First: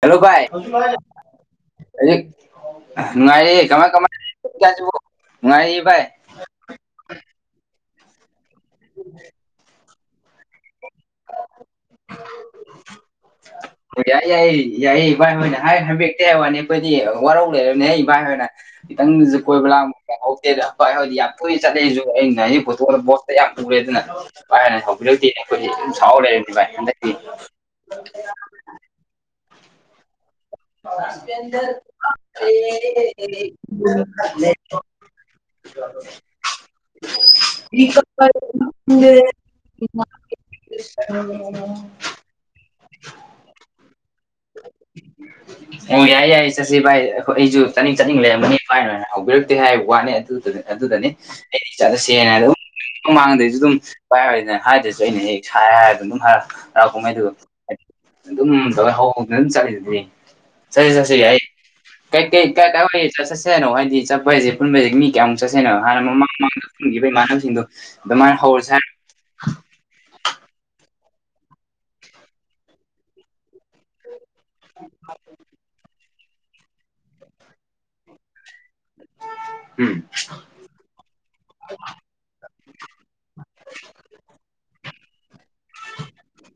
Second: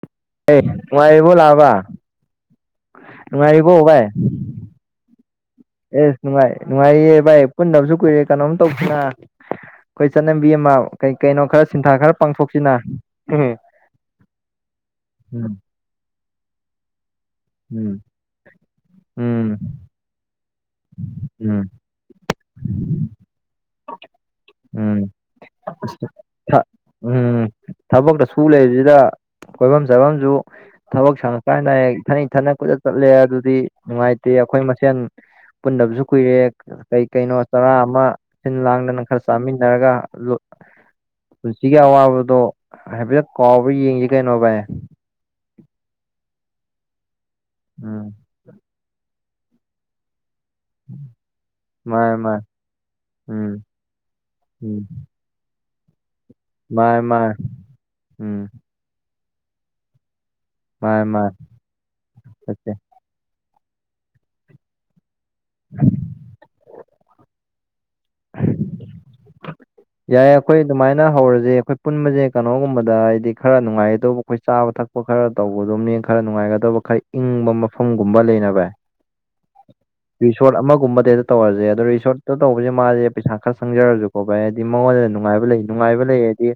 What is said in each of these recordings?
hello ꯚꯥꯏ ꯍꯧ ꯅꯨꯡꯉꯥꯏꯔꯤꯕꯣ ꯂꯥꯛꯑꯕ ꯅꯨꯡꯉꯥꯏꯔꯤ ꯅꯨꯡꯉꯥꯏꯔꯤꯕꯣ ꯀꯃꯥꯏ ꯚꯥꯏ ꯀꯃꯥꯏꯅ ꯍꯧꯖꯤꯛꯀꯟꯖꯤꯕꯨ ꯅꯨꯡꯉꯥꯏꯔꯤꯌꯦ ꯚꯥꯢ ꯑꯦꯁ ꯅꯨꯡꯉꯥꯏ ꯅꯨꯡꯉꯥꯏꯔꯤꯌꯦ ꯚꯥꯏ ꯄꯨꯟꯗꯕꯁꯨ ꯀꯨꯏꯔꯦ ꯀꯩꯅꯣꯝ ꯇꯧꯁꯤꯅ ꯑꯩꯈꯣꯏ ꯆꯠꯅꯕꯤ ꯑꯃ ꯀꯩ ꯀꯩꯅꯣ ꯈꯔ ꯁꯤꯟꯊꯥ ꯈꯔ ꯄꯥꯡꯊꯣꯛꯁꯤꯅ ꯍꯣꯏ ꯌꯥꯏꯌꯦ ꯌꯥꯏꯌꯦ ꯌꯥꯏꯌꯦ ꯚꯥꯏ ꯎꯝ ꯍꯣꯏꯅꯦ ꯍꯥꯏ ꯍꯥꯏꯕꯤꯔꯛꯇꯦ ꯍꯥꯏꯕꯩ ꯋꯥꯅꯤ ꯑꯩꯈꯣꯏꯗꯤ ꯋꯥꯔꯧ ꯂꯩꯔꯕꯅꯦ ꯎꯝ ꯍꯩ ꯕꯥꯏ ꯍꯣꯏꯅ ꯈꯤꯇꯁꯨ ꯎꯝ ꯀꯣꯏꯕ ꯂꯥꯛꯕ ꯀꯩꯍꯧꯗꯦꯗ ꯍꯣꯏ ꯍꯣꯏꯗꯤ ꯌꯥꯝ ꯇꯣꯏ ꯎꯝ ꯆꯥꯅꯩꯁꯨ ꯑꯩꯅ ꯄꯨꯊꯣꯛꯑꯒ ꯕꯣꯠꯇ ꯌꯥꯝ ꯄꯨꯔꯦ ꯑꯗꯨꯅ ꯚꯥꯏꯍꯣꯏꯅ ꯎꯝ ꯍꯧꯕꯤꯔꯛꯇꯦꯅꯦ ꯑꯩꯈꯣꯏꯗꯤ ꯑꯗꯨꯝ ꯁꯥꯎꯔ ꯎꯝ ꯂꯩꯔꯅꯤ ꯚꯥꯏ ꯍꯟꯗꯛꯇꯤ ꯎꯝ ꯊꯕꯛꯇ ꯁꯨ ꯂꯩꯖꯤꯗꯥ ꯀꯣꯏꯐꯝ ꯆꯥꯐꯝꯁꯨ ꯊꯕꯛ ꯁꯪꯉꯀꯥꯟꯗ ꯍꯦꯛ ꯏꯊꯟ ꯏꯊꯟ ꯀꯣꯏꯆꯠ ꯆꯠꯂꯦ ꯑꯗꯨꯗꯤ ꯅꯨꯡꯉꯥꯏꯇꯦ ꯑꯩꯈꯣꯏ ꯃꯁꯦꯟ ꯄꯨꯟꯗꯕꯁꯨ ꯀꯨꯏꯔꯦ ꯀꯩ ꯀꯩꯅꯣ ꯆꯔꯥ ꯑꯃ ꯁꯤꯜ ꯂꯥꯡꯗꯅ ꯈꯔ ꯆꯥꯃꯤꯟꯅꯔꯒ ꯄꯨꯟꯁꯤꯒꯤ ꯑꯋꯥꯕꯗꯣ ꯍꯥꯏꯐꯦꯠꯇꯠ ꯀꯥꯎꯕ ꯌꯦꯡꯁꯤ ꯀꯩꯅꯣ ꯚꯥꯏ ꯑꯣ ꯌꯥꯏꯌꯦ ꯌꯥꯏꯌꯦ ꯆꯠꯁꯤ ꯚꯥꯏ ꯑꯩ ꯑꯩꯁꯨ ꯆꯥꯅꯤꯡ ꯎꯝ ꯆꯥꯅꯤꯡ ꯂꯩꯔꯝꯝꯕꯅꯤ ꯚꯥꯏꯅ ꯍꯧꯕꯤꯔꯛꯇꯦ ꯍꯥꯏꯕ ꯋꯥꯅꯤ ꯑꯗꯨꯗꯨꯗꯤ ꯑꯗꯨꯗꯅꯤ ꯑꯩ ꯃꯥꯅꯦ ꯆꯠꯂꯁꯦꯅ ꯃꯥꯅꯦ ꯑꯗꯨꯝ ꯃꯥꯡꯗꯁꯨ ꯎꯝ ꯑꯗꯨꯝ ꯃꯥꯏ ꯍ‌ꯣꯏꯅ ꯎꯝ ꯍꯥꯏꯗ꯭ꯔꯁꯨ ꯑꯩꯅ ꯍꯦꯛ ꯁꯥꯏ ꯍꯥꯏꯔ ꯑꯗꯨꯝ ꯍꯥꯏꯔ ꯃꯥꯅꯦ ꯍꯔꯥꯛꯄꯨꯝꯍꯩꯗꯨ ꯃꯥꯅꯦ ꯍꯥꯏꯗꯤ ꯎꯝ ꯑꯗꯨꯝ ꯇꯧ ꯍꯧꯧꯕꯅ ꯑꯗꯨꯝ ꯆꯠꯂꯤꯗꯨꯗꯤ ꯁꯁ ꯃꯥꯅꯦ ꯁꯁ ꯃꯥꯅꯦ ꯌꯥꯏ ꯀ ꯀꯩ ꯀꯥꯏ ꯆꯠꯁꯦ ꯀꯥꯏ ꯑꯣꯏ ꯆꯠꯁꯦꯅꯣ ꯍꯥꯏꯗꯤ ꯆꯠꯄ ꯍꯥꯏꯁꯦ ꯄꯨꯟꯕꯩꯁꯦ ꯃꯤ ꯀꯌꯥꯃꯨꯛ ꯆꯠꯁꯦꯅꯣ ꯍꯥꯟꯅ ꯃꯃꯥꯡ ꯃꯥꯡꯗ ꯄꯨꯟꯈꯤꯕ ꯏꯃꯥꯟꯅꯕꯁꯤꯡꯗꯨꯣ ꯑꯗꯨꯃꯅ ꯍꯧꯔꯁꯠ ꯌꯥꯏ ꯑꯩꯈꯣꯏ ꯑꯗꯨꯃꯥꯏꯅ ꯍꯧꯔꯁꯦ ꯑꯩꯈꯣꯏ ꯄꯨꯟꯕꯁꯦ ꯀꯩꯅꯣꯒꯨꯝꯕꯗ ꯍꯥꯏꯗꯤ ꯈꯔ ꯅꯨꯡꯉꯥꯏꯒꯗꯕ ꯑꯩꯈꯣꯏ ꯆꯥꯕ ꯊꯛꯄ ꯈꯔ ꯇꯧꯕꯗꯣꯅꯦ ꯈꯔ ꯅꯨꯡꯉꯥꯏꯒꯗꯕ ꯈꯔ ꯏꯪꯕ ꯃꯐꯝꯒꯨꯝꯕ ꯂꯩꯅꯕ ꯎꯝ ꯔꯤꯁꯔ‌ꯣꯠ ꯑꯃꯒꯨꯝꯕꯗ ꯍꯦꯛꯇꯥ ꯇꯧꯔꯁꯦ ꯑꯗꯣ ꯔꯤꯁꯣꯔꯠꯇ ꯇꯧꯕꯁꯦ ꯃꯥꯁꯦ ꯄꯩꯁꯥ ꯈꯔ ꯆꯪꯖꯔꯁꯨꯀꯣ ꯚꯥꯏ ꯃꯉꯣꯟꯗ ꯅꯨꯡꯉꯥꯏꯕ ꯂꯩ ꯅꯨꯡꯉꯥꯏꯕ ꯂꯩ ꯍꯥꯏꯗꯤ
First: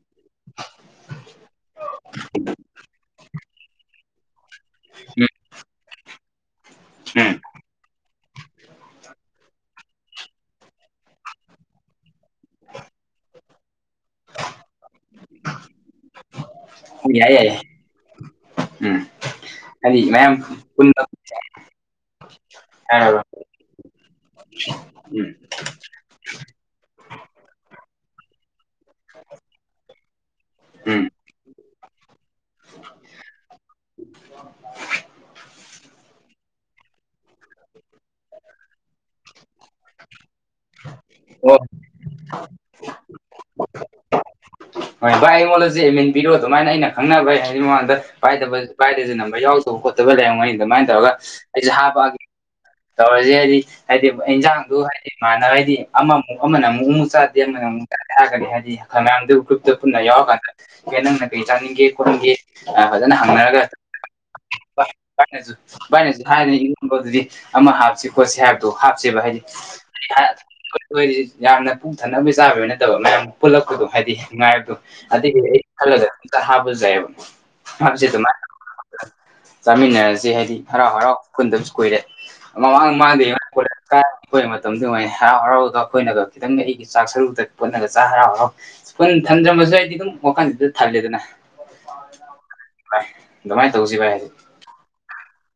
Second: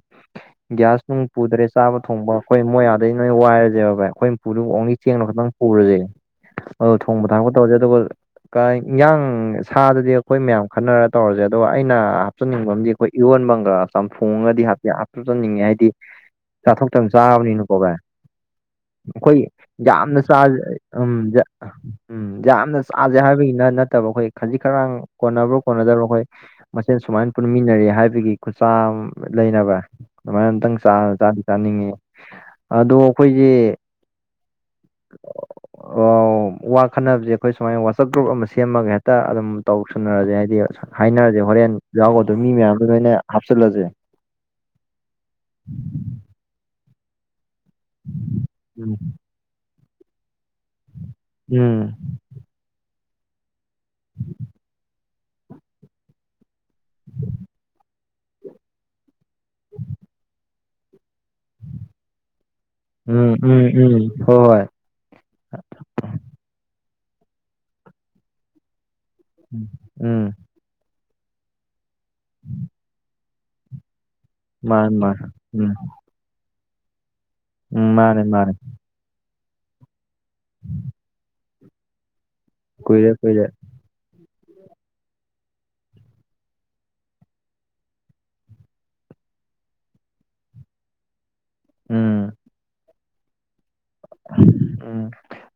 ꯒ꯭ꯌꯥꯁ ꯅꯨꯡ ꯄꯨꯗ꯭ꯔꯦ ꯆꯥꯕ ꯊꯣꯡꯕ ꯑꯩꯈꯣꯏ ꯃꯣꯏ ꯑꯗꯩ ꯅꯣꯏ ꯋꯥꯏꯔꯁꯦꯕ ꯚꯥꯏ ꯑꯩꯈꯣꯏ ꯄꯨꯗꯨ ꯑꯣꯡꯂꯤ ꯆꯦꯡꯅꯣ ꯈꯈꯤꯛꯇꯪ ꯄꯨꯔꯥꯁꯦ ꯑ ꯎꯝ ꯊꯣꯡꯕ ꯊꯥꯛꯄ ꯇꯧꯔꯁꯦ ꯑꯗꯨꯒ ꯏꯟꯌꯥꯥꯡ ꯁꯥꯗꯨꯗꯤ ꯑꯩꯈꯣꯏ ꯃꯌꯥꯝ ꯈꯟꯅꯔ ꯇꯧꯔꯁꯦ ꯑꯗꯣ ꯑꯩꯅ ꯆꯆꯅꯤꯡꯕ ꯑꯃꯗꯤ ꯑꯩꯈꯣꯏ ꯏꯔꯣꯟꯕꯝꯒ ꯆꯝꯊꯣꯡꯉꯒꯗꯤ ꯍꯥꯞꯇꯤ ꯍꯥꯞꯆꯟꯅꯤꯡꯉꯦ ꯍꯥꯏꯗꯤ ꯆꯥꯊꯣꯛꯇꯅ ꯎꯝ ꯌꯥꯏ ꯌꯥꯏ ꯌꯥꯏ ꯆꯥꯕꯅꯤꯅꯀꯣ ꯚꯥꯏ ꯎꯝ ꯑꯩꯈꯣꯏ ꯍꯥꯏꯗꯤ ꯌꯥꯝꯅ ꯃꯌꯥꯝ ꯆꯥꯗꯤ ꯄꯨꯟꯕ ꯉꯝꯗꯦ ꯎꯝ ꯌꯥꯝꯅ ꯆꯥꯁꯦ ꯍꯥꯏꯔꯕ ꯍꯥꯏꯕꯒꯤ ꯅꯠ ꯅꯠ ꯇꯕ ꯑꯩꯈꯣꯏ ꯈꯖꯤꯛ ꯈꯔꯥꯡ ꯎꯝ ꯀꯣꯟꯅꯕ꯭ꯔꯥ ꯀꯣꯟꯅꯗꯕ꯭ꯔꯥ ꯑꯩꯈꯣꯏ ꯃꯁꯦꯟ ꯁꯨꯃꯥꯏꯅ ꯄꯨꯟꯃꯤꯟꯅꯔꯤ ꯍꯥꯏꯕꯒꯤ ꯈꯨꯠꯁꯥ ꯂꯩꯅ ꯚꯥꯏ ꯑꯗꯨꯃꯥꯏꯅ ꯑꯝꯇꯪ ꯆ ꯎꯝ ꯆꯥꯅꯤꯡꯉꯤ ꯑꯗꯣ ꯑꯩꯈꯣꯏꯒꯤ ꯑꯣ ꯋꯥ ꯈꯠꯅꯕꯁꯦ ꯑꯩꯈꯣꯏ ꯁꯨꯃꯥꯏꯅ ꯋꯥꯆꯞ ꯒ꯭ꯔꯨꯞ ꯑꯃ ꯁꯦꯝꯃꯒꯦ ꯍꯦꯛꯇ ꯑꯗꯨꯝ ꯇꯧ ꯁꯨꯅꯔꯁꯦ ꯍꯥꯏꯗꯤ ꯍꯥꯏꯅꯔꯁꯦ ꯑꯣ ꯍꯣꯔꯦꯟ ꯌꯥꯎꯒ ꯑꯗꯨꯣ ꯃꯤ ꯃꯌꯥꯝꯗꯣ ꯅꯣꯏꯅ ꯍꯥꯞꯆꯤꯜꯂꯁꯦ ꯍꯣꯏ ꯚꯥꯏ ꯑꯩꯉꯣꯟꯗ ꯆ ꯌꯦꯃꯤꯟ ꯄꯤꯔꯛꯑꯣ ꯑꯗꯨꯃꯥꯏꯅ ꯑꯩꯅ ꯈꯪꯅꯕꯩ ꯍꯥꯏꯗꯤ ꯃꯃꯥꯡꯗ ꯎꯝ ꯄꯥꯏꯗꯁꯦ ꯅꯝꯕꯔ ꯌꯥꯎꯗ ꯇ ꯈꯣꯠꯇꯕ ꯂꯩꯔꯝꯒꯅꯤ ꯑꯗꯨꯃꯥꯏꯅ ꯇꯧꯔꯒ ꯑꯩꯁꯦ ꯎꯝ ꯍꯥꯞꯄꯛꯑꯒꯦ ꯇꯧꯔꯁꯦ ꯍꯥꯏꯗꯤ ꯍꯥꯏꯗꯤ ꯏꯟꯖꯥꯡꯗꯨ ꯍꯥꯏꯗꯤ ꯃꯥꯅ ꯍꯥꯏꯗꯤ ꯑꯃꯃꯨꯛ ꯑꯃꯅ ꯑꯃꯨꯛ ꯅꯨ ꯆꯥꯗꯦ ꯑꯃꯅ ꯑꯃꯨꯛꯒꯅꯤ ꯍꯥꯏꯗꯤꯈ ꯃꯌꯥꯝꯗꯨ ꯒ꯭ꯔꯨꯞꯇ ꯄꯨꯟꯅ ꯌꯥꯎꯔꯀꯥꯟꯗ ꯑꯦ ꯅꯪꯅ ꯀꯩ ꯆꯥꯅꯤꯡꯒꯦ ꯈꯣꯠꯅꯤꯡꯒꯦ ꯐꯖꯅ ꯎꯝ ꯍꯪꯅꯔꯒ ꯎꯝ ꯎꯝ ꯍꯣꯏ ꯍꯣꯏ ꯚꯥꯏꯅꯁꯨ ꯚꯥꯏꯅꯁꯨ ꯍꯥꯏꯗꯅ ꯏꯔꯣꯟꯝꯕꯗꯨꯗꯤ ꯑꯃ ꯍꯥꯞꯁꯤ ꯈꯣꯠꯁꯤ ꯍꯥꯏꯕ ꯑꯗꯨ ꯍꯥꯞꯁꯦꯕ ꯍꯥꯏꯗꯤ ꯎꯝ ꯑꯩꯣꯏꯁꯤ ꯌꯥꯝꯅ ꯄꯨꯛ ꯊꯛꯅꯕꯒꯤ ꯆꯥꯕꯒꯤ ꯅꯠꯇꯕ ꯃꯌꯥꯝ ꯄꯨꯜꯂꯛꯄꯗꯣ ꯍꯥꯏꯗꯤ ꯅꯨꯡꯉꯥꯏꯕꯗꯣ ꯃꯥꯅꯦ ꯃꯥꯅꯦ ꯑꯗꯩ ꯑꯩ ꯎꯝ ꯈꯜꯂꯒ ꯑꯝꯇ ꯍꯥꯞꯄꯖꯨ ꯖꯥꯏꯌꯦꯕ ꯎꯝ ꯐꯥꯝꯁꯤ ꯃꯥꯅꯦ ꯑꯗꯨꯃꯥꯏꯅ ꯃꯥꯅꯦ ꯆꯥꯃꯤꯟꯅꯔꯁꯤ ꯍꯥꯏꯗꯤ ꯍꯔꯥꯎ-ꯍꯔꯥꯎ ꯄꯨꯟꯗꯕꯁꯨ ꯀꯨꯏꯔꯦ ꯀꯨꯏꯔꯦ ꯃꯃꯥꯡ-ꯃꯥꯡꯗꯒꯤ ꯀꯨꯏꯔꯦ ꯀꯣꯂꯦꯁ ꯀ ꯑꯩꯈꯣꯏ ꯃꯇꯝꯗꯨ ꯑꯣꯏ ꯍꯔꯥꯎ ꯍꯔꯥꯎꯒ ꯑꯩꯈꯣꯏꯅꯒ ꯈꯤꯇꯪ ꯑꯩꯒꯤ ꯆꯥꯛ ꯁꯔꯨꯗ ꯄꯨꯣꯠꯅꯒ ꯆꯥꯛ ꯍꯔꯥꯎ ꯍꯔꯥꯎ ꯈꯨꯈꯟ ꯊꯝꯗ꯭ꯔꯃꯁꯨ ꯑꯩꯗꯤ ꯑꯗꯨꯝ ꯋꯥꯈꯜꯁꯤꯗ ꯊꯜꯂꯦꯗꯅ ꯎꯝ ꯗꯨꯃꯥꯏ ꯇꯧꯁꯤ ꯚꯥꯏ ꯎꯝ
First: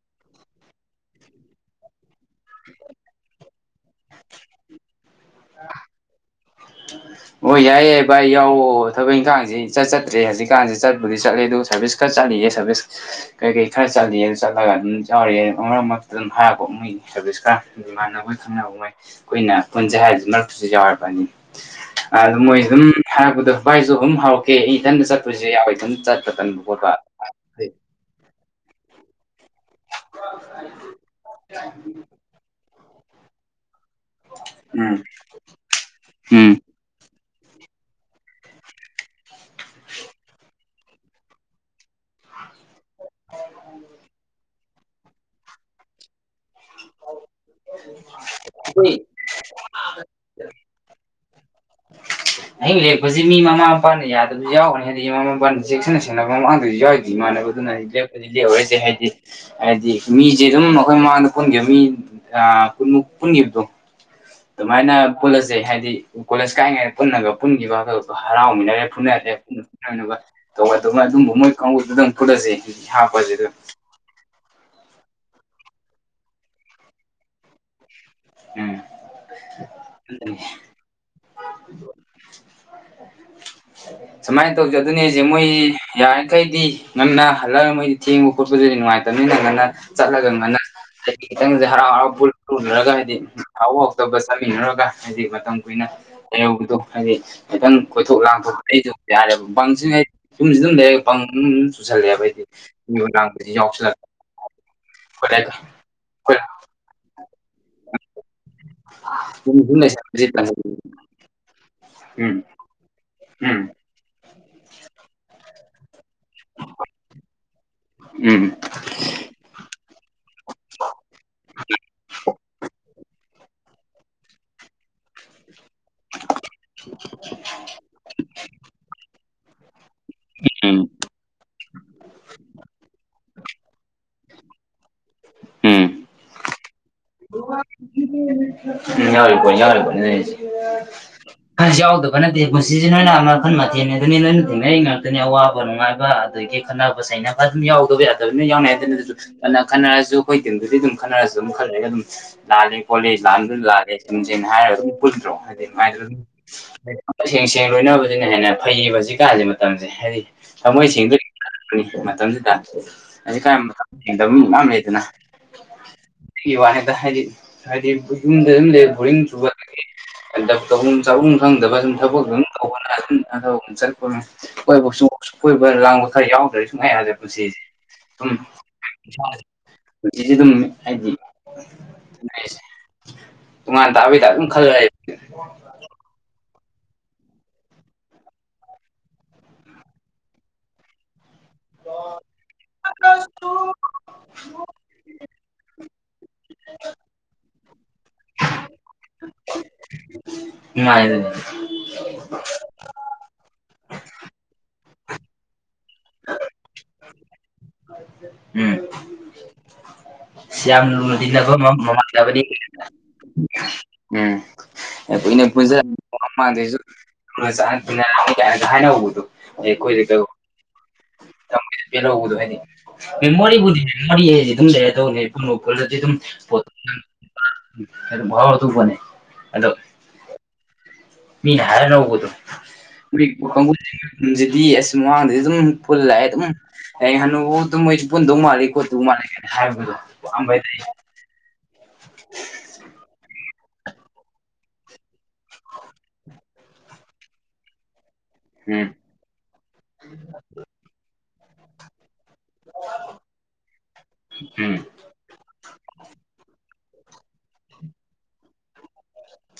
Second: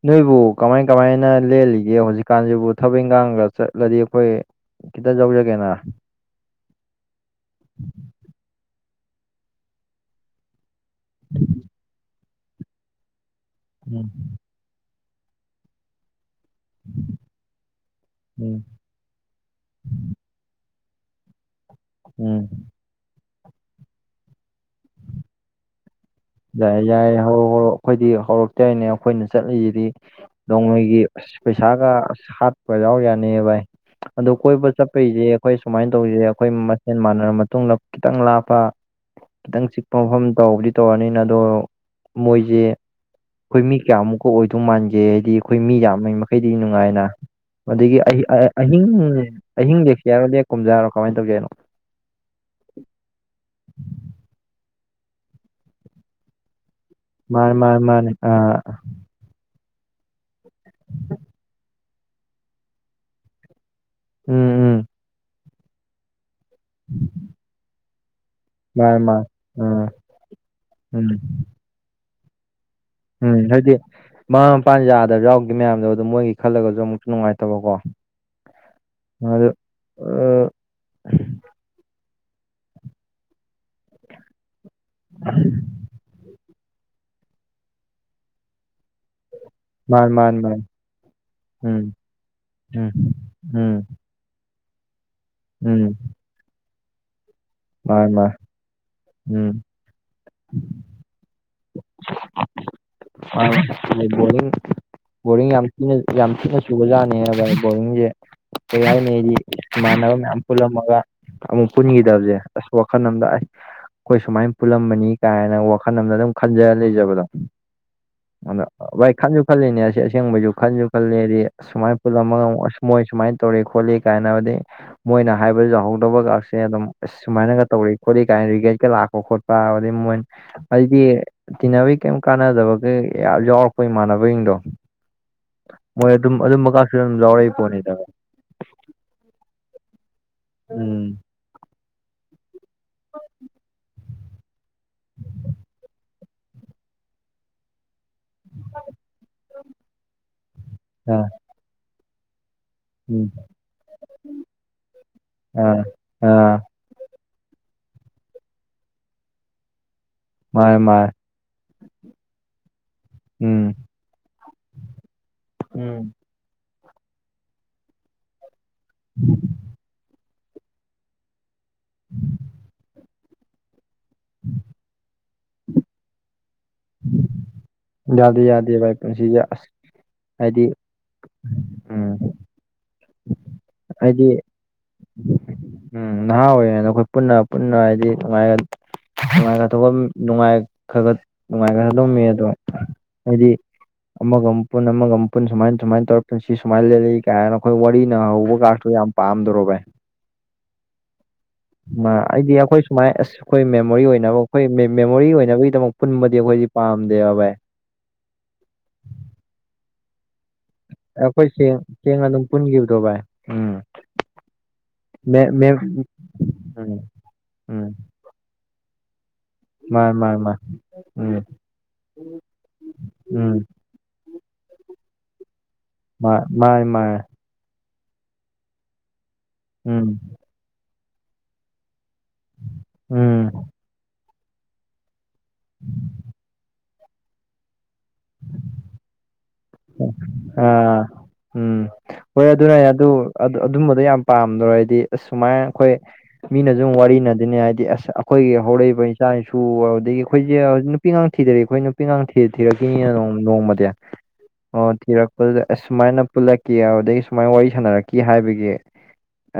ꯅꯣꯏꯕꯨ ꯀꯃꯥꯏ-ꯀꯃꯥꯏꯅ ꯂꯦꯜꯂꯤꯒꯦ ꯍꯧꯖꯤꯛꯀꯥꯟꯁꯤꯕꯨ ꯊꯕꯛ ꯏꯪꯒꯥꯡꯒ ꯆꯠ ꯎꯂꯗꯤ ꯑꯩꯈꯣꯏ ꯈꯤꯇꯪ ꯌꯧꯖꯒꯦꯅ ꯑꯣ ꯌꯥꯏ ꯌꯥꯏ ꯚꯥꯏ ꯌꯥꯎꯋꯣ ꯊꯕꯛ ꯏꯪꯈꯥꯡꯁꯤ ꯆꯠꯆꯠꯇ꯭ꯔꯦ ꯍꯧꯖꯤꯛꯀꯥꯟꯁꯤꯠ ꯕꯨꯗꯤ ꯆꯠꯂꯦ ꯑꯗꯨ ꯁꯔꯚꯤꯁ ꯈꯔ ꯆꯠꯂꯤꯌꯦ ꯁꯔꯚꯤꯁꯁ ꯀꯔꯤ ꯀꯔꯤ ꯈꯔ ꯎꯝ ꯆꯠꯂꯤꯑ ꯆꯠꯂꯒ ꯑꯗꯨꯝ ꯌꯥꯎꯔ ꯃꯔꯛ ꯃꯔꯛꯇ ꯑꯗꯨꯝ ꯍꯥꯏꯔꯛꯄ ꯃꯣꯏꯒꯤ ꯁꯥꯔꯚꯤꯁꯁ ꯈꯔ ꯃꯥꯟꯅꯕꯣꯏ ꯎꯝ ꯈꯪꯅꯕ ꯃꯥꯏ ꯑꯩꯈꯣꯏꯅ ꯄꯨꯟꯖꯦ ꯍꯥꯏꯕꯁꯦ ꯅꯛꯁꯨ ꯌꯥꯎꯔꯥꯕꯅꯤ ꯑꯗꯨ ꯎꯝ ꯃꯣꯏꯖꯨ ꯑꯗꯨꯝ ꯍꯥꯏꯄꯗꯣ ꯚꯥꯏꯁꯨ ꯑꯗꯨꯝ ꯍꯥꯎꯈꯦ ꯏꯊꯟꯇ ꯆꯠꯄꯁꯨ ꯌꯥꯎꯋꯦ ꯑꯗꯨꯝ ꯆꯠꯄ ꯇꯟꯕ ꯈꯣꯠꯄ ꯌꯥꯏ-ꯌꯥꯏ ꯍꯧꯔꯣ-ꯍꯧꯔꯣ ꯑꯩꯈꯣꯏꯗꯤ ꯍꯧꯔꯛꯇꯦ ꯍꯥꯏꯅꯦ ꯑꯩꯈꯣꯏꯅ ꯆꯠꯂꯤꯁꯤꯗꯤ ꯅꯣꯡꯃꯩꯒꯤ ꯑꯁ ꯄꯩꯁꯥꯒ ꯍꯥꯠꯄ ꯌꯥꯎ ꯌꯥꯅꯦ ꯚꯥꯏ ꯑꯗꯨ ꯀꯣꯏꯕ ꯎꯝ ꯆꯠꯄꯩꯖꯦ ꯑꯩꯈꯣꯏ ꯁꯨꯃꯥꯏ ꯇꯧꯖꯦ ꯑꯩꯈꯣꯏ ꯎꯝ ꯃꯠ ꯍꯦꯟ ꯃꯥꯟꯅꯔꯕ ꯃꯇꯨꯡꯗ ꯈꯤꯇꯪ ꯂꯥꯞꯄ ꯈꯤꯇꯪ ꯆꯤꯛꯄ ꯃꯐꯝ ꯇꯧꯕꯕꯨꯗꯤ ꯇꯧꯔꯅꯤ ꯑꯗꯣ ꯃꯣꯏꯁꯦ ꯑꯩꯈꯣꯏ ꯃꯤ ꯀꯌꯥꯃꯨꯛꯀ ꯑꯣꯏꯗꯧ ꯃꯥꯟꯒꯦ ꯍꯥꯏꯗꯤ ꯑꯩꯈꯣꯏ ꯃꯤ ꯌꯥꯝꯃ ꯃꯈꯩꯗꯤ ꯅꯨꯡꯉꯥꯏꯅ ꯑꯗꯒꯤ ꯑꯍꯤꯡ ꯑꯩꯈꯣꯏ ꯑꯍꯤꯡ ꯂꯦꯛꯁꯤ ꯌꯥꯔꯣ ꯂꯦꯛ ꯀꯨꯝꯖꯥꯔꯣ ꯀꯃꯥꯏꯅ ꯇꯧꯒꯦꯅꯣ ꯑꯍꯤꯡ ꯂꯦꯛꯄꯁꯤ ꯃꯤ ꯃꯃꯥ-ꯃꯄꯥꯅ ꯌꯥꯗꯕꯁꯨ ꯌꯥꯎꯒꯅꯤ ꯍꯥꯏꯗꯤ ꯃꯃꯥ-ꯃꯄꯥꯅ ꯆꯦꯛꯁꯤꯟꯅ ꯁꯦꯟꯅꯅ ꯃꯃꯥꯡꯗꯖꯨ ꯌꯥꯎꯏ ꯃꯥꯅꯦ ꯏꯃꯥꯟꯅꯕꯗꯨꯅ ꯃꯥꯅꯦ ꯃꯥꯅꯦ ꯂꯦꯞꯄꯗꯤ ꯑꯥ ꯂꯦꯍꯔꯁꯦ ꯍꯥꯏꯗꯤ ꯍꯥꯏꯗꯤ ꯃꯤꯁꯦ ꯑꯗꯨꯝ ꯑꯩꯈꯣꯏ ꯃꯃꯥꯡꯗ ꯄꯨꯟꯈꯤꯕ ꯃꯤꯟꯃꯨꯛ ꯄꯨꯟꯈꯤꯕꯗꯣ ꯎꯝ ꯎꯝ ꯑꯗꯨꯃꯥꯏꯅ ꯄꯨꯜꯂꯁꯦ ꯍꯥꯏꯗꯤ ꯀꯣꯂꯦꯖ ꯀꯥꯏꯉꯩꯗ ꯄꯨꯟꯅꯒ ꯄꯨꯟꯈꯤꯕ ꯑꯣ ꯍꯔꯥꯎꯃꯤꯟꯅꯔꯦ ꯃꯥꯅꯦ ꯃꯥꯅꯦ ꯐꯨꯅꯔꯦ ꯄꯨ ꯑꯥ ꯐꯨꯅꯕ ꯇꯧꯒꯗꯧꯕ ꯎꯝ ꯑꯗꯨꯝꯕ ꯃꯣꯏ ꯀꯥꯡꯕꯨꯗꯨꯗꯪ ꯐꯠꯂꯁꯤ ꯎꯝ ꯍꯥꯏꯗꯤ ꯃꯃꯥ ꯃꯄꯥ ꯌꯥꯗꯕ ꯌꯥꯎꯗꯦ ꯃꯌꯥꯝꯗꯣ ꯑꯗꯨꯝ ꯃꯣꯏꯒꯤ ꯈꯜꯂꯒꯁꯨ ꯑꯃꯨꯛꯁꯨ ꯅꯨꯡꯉꯥꯏꯇꯕꯀꯣ ꯑꯗꯨ ꯎꯝ ꯁꯨꯃꯥꯏ ꯇꯧꯖꯦ ꯑꯗꯨꯅꯦ ꯍꯥꯏꯖꯦ ꯃꯣꯏ ꯌꯥꯔꯤꯈꯩ ꯇꯤ ꯉꯟꯅ ꯍꯜꯂꯥꯑꯥ ꯃꯣꯏꯗꯤ ꯊꯦꯡꯕ ꯈꯣꯠꯄꯗꯤ ꯅꯨꯡꯉꯥꯏꯇꯕꯅꯤꯅ ꯉꯟꯅ ꯃꯥꯅꯤ ꯆꯠꯂꯒ ꯃꯥꯅꯤ ꯉꯅ ꯃꯥꯅꯤ ꯍꯥꯏꯗꯤ ꯈꯤꯇꯪꯁꯦ ꯎꯝ ꯍꯔꯥꯎ ꯍꯔꯥꯎ ꯎꯝ ꯄꯨꯨꯔꯒ ꯍꯥꯏꯗꯤ ꯎꯝ ꯍꯔꯥꯎꯕ ꯍꯥꯎꯗꯕꯁꯦ ꯆꯥꯃꯤꯟꯅꯔꯒ ꯍꯥꯏꯗꯤ ꯃꯇꯝ ꯀꯨꯏꯅ ꯎꯝ ꯑꯍꯧꯕꯗꯣ ꯍꯥꯏꯗꯤ ꯈꯤꯇꯪ ꯃꯥꯅꯤ ꯀꯣꯏꯊꯣꯛ ꯃꯥꯅꯤ ꯂꯥꯡꯊꯣꯛꯄ ꯑꯩꯗꯨꯝ ꯌꯥꯔꯥꯕ ꯎꯝ ꯄꯪꯖꯤꯅꯩ ꯍꯨꯝ ꯖꯨꯝ ꯂꯩ ꯄꯪ ꯆꯨꯁꯜꯂꯛꯑꯦꯕ ꯍꯥꯏꯗꯤ ꯌꯨ ꯂꯥꯡꯗꯤ ꯌꯥꯎꯁꯜꯂꯗꯥꯏꯗ ꯅ ꯌꯥꯝ ꯊꯤꯅ ꯁꯨꯕꯖꯠꯅꯤ ꯑꯕ ꯕꯣꯔꯤꯡꯁꯦ ꯀꯩ ꯌꯥꯅꯦ ꯑꯩꯗꯤ ꯎꯝ ꯏꯃꯥꯟꯅꯕ ꯃꯌꯥꯝ ꯄꯨꯜꯂꯝꯃꯒ ꯑꯃꯨꯛ ꯄꯨꯟꯈꯤꯗꯕꯁꯦ ꯑꯁ ꯋꯥꯈꯜ ꯑꯝ ꯂꯥꯛꯑꯦ ꯎꯝ ꯑꯩꯈꯣꯏ ꯁꯨꯃꯥꯏ ꯄꯨꯜꯂꯝꯕꯅꯤ ꯀꯥꯏꯅ ꯋꯥꯈꯜ ꯑꯃꯗ ꯑꯗꯨꯝ ꯈꯟꯖꯥꯔꯥ ꯂꯩꯖꯕꯗꯣ ꯎꯝ ꯑꯗꯥ ꯚꯥꯏ ꯈꯟꯁꯨ ꯈꯜꯂꯤꯅꯦ ꯑꯁꯤꯁ ꯑꯁꯦꯡꯕꯁꯨ ꯈꯟꯁꯨ ꯈꯜꯂꯦꯗꯤ ꯁꯨꯃꯥꯏꯅ ꯄꯨꯜꯂꯝꯃꯒ ꯑꯁ ꯃꯣꯏ ꯁꯨꯃꯥꯏꯅ ꯇꯧꯔꯤ ꯈꯣꯠꯂꯤ ꯀꯥꯏꯅ ꯍꯥꯏꯗꯤ ꯃꯣꯏꯅ ꯍꯥꯏꯕ ꯌꯥꯍꯧꯗꯕ ꯒꯥꯛꯁꯦ ꯑꯗꯨꯝ ꯑꯁ ꯁꯨꯃꯥꯏꯅꯒ ꯇꯧꯏ ꯈꯣꯠꯂꯤ ꯀꯥꯏꯅ ꯔꯤꯒꯦꯠꯀꯥ ꯂꯥꯛꯄ ꯈꯣꯠꯄ ꯑꯗꯒꯩ ꯃꯣꯏꯅ ꯎꯝ ꯎꯝ ꯍꯥꯏꯗꯤ ꯇꯤꯟꯅꯕꯩ ꯀꯩꯝ ꯀꯥꯟꯅꯗꯕꯒꯩ ꯌꯥꯝ ꯌꯥꯎꯔꯛꯄ ꯏꯃꯥꯟꯅꯕꯍꯤꯡꯗꯣ ꯎꯝ ꯃꯣꯏ ꯑꯗꯨꯝ ꯑꯗꯨꯝꯕꯀꯥꯁꯨ ꯑꯗꯨꯝ ꯌꯥꯎꯔꯛꯏ ꯄꯣꯠꯅꯤꯗ ꯎꯝ ꯌꯥꯎꯔꯤꯄꯣꯠꯅꯤ-ꯌꯥꯎꯔꯤꯄꯣꯠꯅꯤ ꯎꯝ ꯑꯁ ꯌꯥꯎꯗꯕ ꯀꯥꯅꯗꯦ ꯄꯨꯟꯁꯤꯖꯤ ꯅꯣꯏꯅ ꯃꯈꯜ ꯃꯊꯦꯜꯅꯤ ꯑꯗꯨꯅꯤ ꯅꯣꯏꯅ ꯊꯦꯡꯅꯔꯤꯉꯛꯇꯅꯤ ꯑꯋꯥꯕ ꯅꯨꯡꯉꯥꯏꯕ ꯑꯗꯥꯒꯤ ꯈꯠꯅꯕ ꯆꯩꯅꯕ ꯑꯗꯨ ꯌꯥꯎꯗꯕ ꯌꯥ ꯇꯥꯕꯅꯤ ꯌꯥꯎꯅꯩ ꯍꯥꯏꯗꯅ ꯑꯗꯨꯁꯨ ꯐꯥꯅ ꯈꯟꯅꯔꯁꯨ ꯑꯩꯈꯣꯏ ꯇꯤꯝꯗꯨꯗꯤ ꯑꯗꯨꯝ ꯑ ꯈꯟꯅꯔꯁꯨ ꯑꯗꯨꯝ ꯈꯔ ꯂꯩꯔꯒ ꯑꯗꯨꯝ ꯂꯥꯜꯂꯦ ꯀꯣꯂꯦꯖ ꯎꯝ ꯂꯥꯛꯗ ꯂꯥꯛꯑꯂꯦ ꯁꯨꯝ ꯁꯅ ꯍꯥꯏꯔꯒ ꯑꯗꯨꯝ ꯄꯨꯠꯇ꯭ꯔꯣ ꯑꯥ ꯍꯥꯏꯗꯤꯥꯏꯗꯣ ꯑꯥ ꯑꯗꯨꯝ ꯁꯦꯡ ꯁꯦꯡ ꯂꯣꯏꯅꯕꯁꯤꯅ ꯍꯦꯟꯅ ꯐꯩꯌꯦ ꯍꯧꯖꯤꯛꯀꯥꯟꯁꯤ ꯃꯇꯝꯁꯦ ꯍꯥꯏꯗꯤ ꯃꯥꯅꯦ ꯃꯣꯏ ꯃꯥꯅꯦ ꯁꯦꯡꯗꯛꯄꯅꯤ ꯃꯇꯝꯗꯨꯗ ꯍꯧꯖꯤꯛꯀꯥꯟ ꯎꯝ ꯃꯇꯝ ꯁꯦꯡꯗꯕ ꯃꯤ ꯌꯥꯝ ꯂꯩꯗꯅ ꯎꯝ ꯒꯤ ꯋꯥꯅꯤꯗ ꯍꯥꯏꯗꯤ ꯍꯥꯏꯗꯤ ꯌꯨꯝꯗ ꯑꯗꯨꯝ ꯂꯩ ꯕꯣꯔꯤꯡ ꯆꯨ ꯇꯧꯐꯝ ꯆꯥꯐꯝ ꯈꯪꯗꯕ ꯁꯨꯝ ꯊꯕꯛ ꯑꯗꯨ ꯇꯧꯕꯅ ꯆꯠꯄꯣꯏ ꯀꯣꯏꯕ ꯂꯥꯡꯕ ꯈꯔ ꯌꯥꯎꯗ꯭ꯔꯦ ꯁꯨꯡꯉꯥꯏꯔꯁꯦ ꯄꯨꯟꯁꯤꯁꯦ ꯑꯗꯨꯝ ꯌꯥꯗꯦ ꯌꯥꯗꯦ ꯚꯥꯏ ꯄꯨꯟꯁꯤꯁꯦ ꯑꯁ ꯄꯨꯟꯁꯤꯁꯦ ꯍꯥꯏꯗꯤ ꯑꯗꯨꯝ ꯎꯝ ꯇꯣꯉꯥꯟ ꯇꯥꯕꯩ ꯍꯥꯏꯗꯤ ꯇꯥꯏꯞ ꯑꯗꯨꯝ ꯈꯜꯂ ꯂꯩ ꯎꯝ ꯅꯍꯥ ꯑꯣꯏꯔꯤꯉꯩꯗ ꯑꯩꯈꯣꯏ ꯄꯨꯟꯅ ꯄꯨꯟꯅ ꯍꯥꯏꯗꯤ ꯉꯥꯏꯒ ꯅꯨꯡꯉꯥꯏ ꯅꯨꯡꯉꯥꯏ ꯈ ꯅꯨꯡꯉꯥꯏ ꯈ ꯊꯗꯃꯤ ꯑꯗꯣ ꯍꯣꯏꯗꯤ ꯑꯃꯒ ꯑꯃꯨꯛ ꯄꯨꯟ ꯑꯃꯥꯒ ꯄꯨꯟ ꯁꯨꯃꯥꯏꯅ ꯁꯨꯃꯥꯏꯅ ꯇꯧꯔ ꯄꯨꯟꯁꯤ ꯁꯨꯃꯥꯏꯅ ꯂꯦꯜꯛꯂꯤ ꯀꯥꯏꯅ ꯑꯩꯈꯣꯏ ꯋꯥꯔꯤ ꯅꯅꯍꯧꯕ ꯀꯥꯁꯨ ꯌꯥꯝ ꯄꯥꯝꯗꯣꯔꯣ ꯚ ꯅꯨꯡꯉꯥꯏꯕꯅꯤ ꯑꯩꯗꯤ ꯑꯩꯈꯣꯏ ꯁꯨꯃꯥꯏꯅ ꯑꯁ ꯑꯩꯈꯣꯏ ꯃꯦꯃꯣꯔꯤ ꯑꯣꯏꯅꯕ ꯑꯩꯈꯣꯏ ꯃꯦꯃꯣꯔꯤ ꯑꯣꯏꯅꯕꯒꯤꯗꯃꯛ ꯄꯨꯟꯕꯗꯤ ꯑꯩꯈꯣꯏꯗꯤ ꯄꯥꯝꯗꯦꯕ ꯚꯥꯏ ꯎꯝ ꯌꯥꯝꯅ ꯂꯨꯅ ꯑꯩꯈꯣꯏ ꯇꯤꯟꯅꯕ ꯁꯦꯡ ꯁꯦꯡꯅ ꯃꯃꯥꯡꯖꯕꯅꯤ ꯑꯗꯨꯝ ꯄꯨꯟꯈꯤꯕꯗꯣ ꯚꯥꯏ ꯎꯝ ꯎꯝ ꯃꯦ ꯀꯨꯏꯅ ꯃꯦꯝ ꯄꯨꯟꯖꯟ ꯎꯝ [unintelligible] ꯍꯥꯏꯅꯍꯧꯕꯗꯣ ꯃꯥ ꯃꯥꯥꯏ ꯃꯥ ꯎꯝ ꯩꯅ ꯍꯗ ꯍꯥꯏꯗꯤ ꯎꯝ ꯃꯦꯃꯣꯔꯤꯕꯨꯗꯤ ꯃꯦꯃꯣꯔꯤ ꯑꯗꯨ ꯗ ꯃꯥꯅꯤ ꯇꯧ ꯃꯥꯅꯤ ꯃꯥꯅꯤ ꯔ ꯃꯍꯥꯎ ꯑꯗꯨꯕꯅꯦ ꯑꯗꯣ ꯎꯝ ꯃꯤꯅ ꯍꯥꯏꯔ ꯂꯧꯕꯗꯣ ꯃꯣꯏ ꯎꯝ ꯀꯥꯡꯕꯨꯨꯁꯤꯡꯁꯤꯗꯤ ꯑꯁ ꯃꯃꯥꯡꯗꯗꯤ ꯑꯗꯨꯝ ꯄꯨꯜꯂꯑꯦ ꯑꯗꯨꯝ ꯍꯅꯨꯕꯨꯥꯎ ꯑꯗꯨꯝ ꯃꯣꯏꯁꯨ ꯄꯨꯟꯗꯧ ꯃꯥꯜꯜꯂꯤꯦ ꯈꯣꯠꯇꯧ ꯃꯥꯜꯂꯦ ꯀꯅ ꯍꯥꯏꯕ ꯑꯥ ꯎꯝ ꯍꯣꯏꯔꯥꯏ ꯑꯗꯨ -ꯑꯗꯨ- ꯑꯗꯨꯝꯕꯗꯣ ꯌꯥꯝ ꯄꯥꯝꯗ꯭ꯔꯣ ꯑꯩꯗꯤ ꯁꯨꯃꯥꯏꯅ ꯑꯈꯣꯏ ꯃꯤꯅꯖꯨ ꯑꯃꯨꯛ ꯋꯥꯔꯤꯅꯗꯅꯤ ꯍꯥꯏꯗꯤ ꯑꯁ ꯑꯥ ꯑꯩꯈꯣꯏꯒꯤ ꯎꯝ ꯍꯧꯔꯛꯏꯕ ꯏꯆꯥ ꯏꯁꯨ ꯑꯗꯨꯗꯒꯤ ꯑꯩꯈꯣꯏꯁꯦ ꯍꯧꯖꯤ ꯅꯨꯄꯤ ꯉꯥꯡ ꯊꯤꯗꯔꯤ ꯑꯩꯈꯣꯏ ꯅꯨꯄꯤ ꯉ ꯊꯤ- ꯊꯔꯛꯈꯤꯅꯤꯅ ꯅꯣꯡ-ꯅꯣꯡꯃꯥꯗꯤ ꯎꯝ ꯑꯣ ꯊꯤꯔꯛꯄꯗꯨꯗ ꯑꯁ ꯁꯨꯃꯥꯏꯅ ꯄꯨꯜꯂꯛꯀ ꯑꯗꯨꯗꯒꯤ ꯁꯨꯃꯥꯏꯅ ꯋꯥꯔꯤ ꯁꯥꯟꯅꯔꯛꯀ ꯍꯥꯏꯕꯒꯤ ꯑꯦ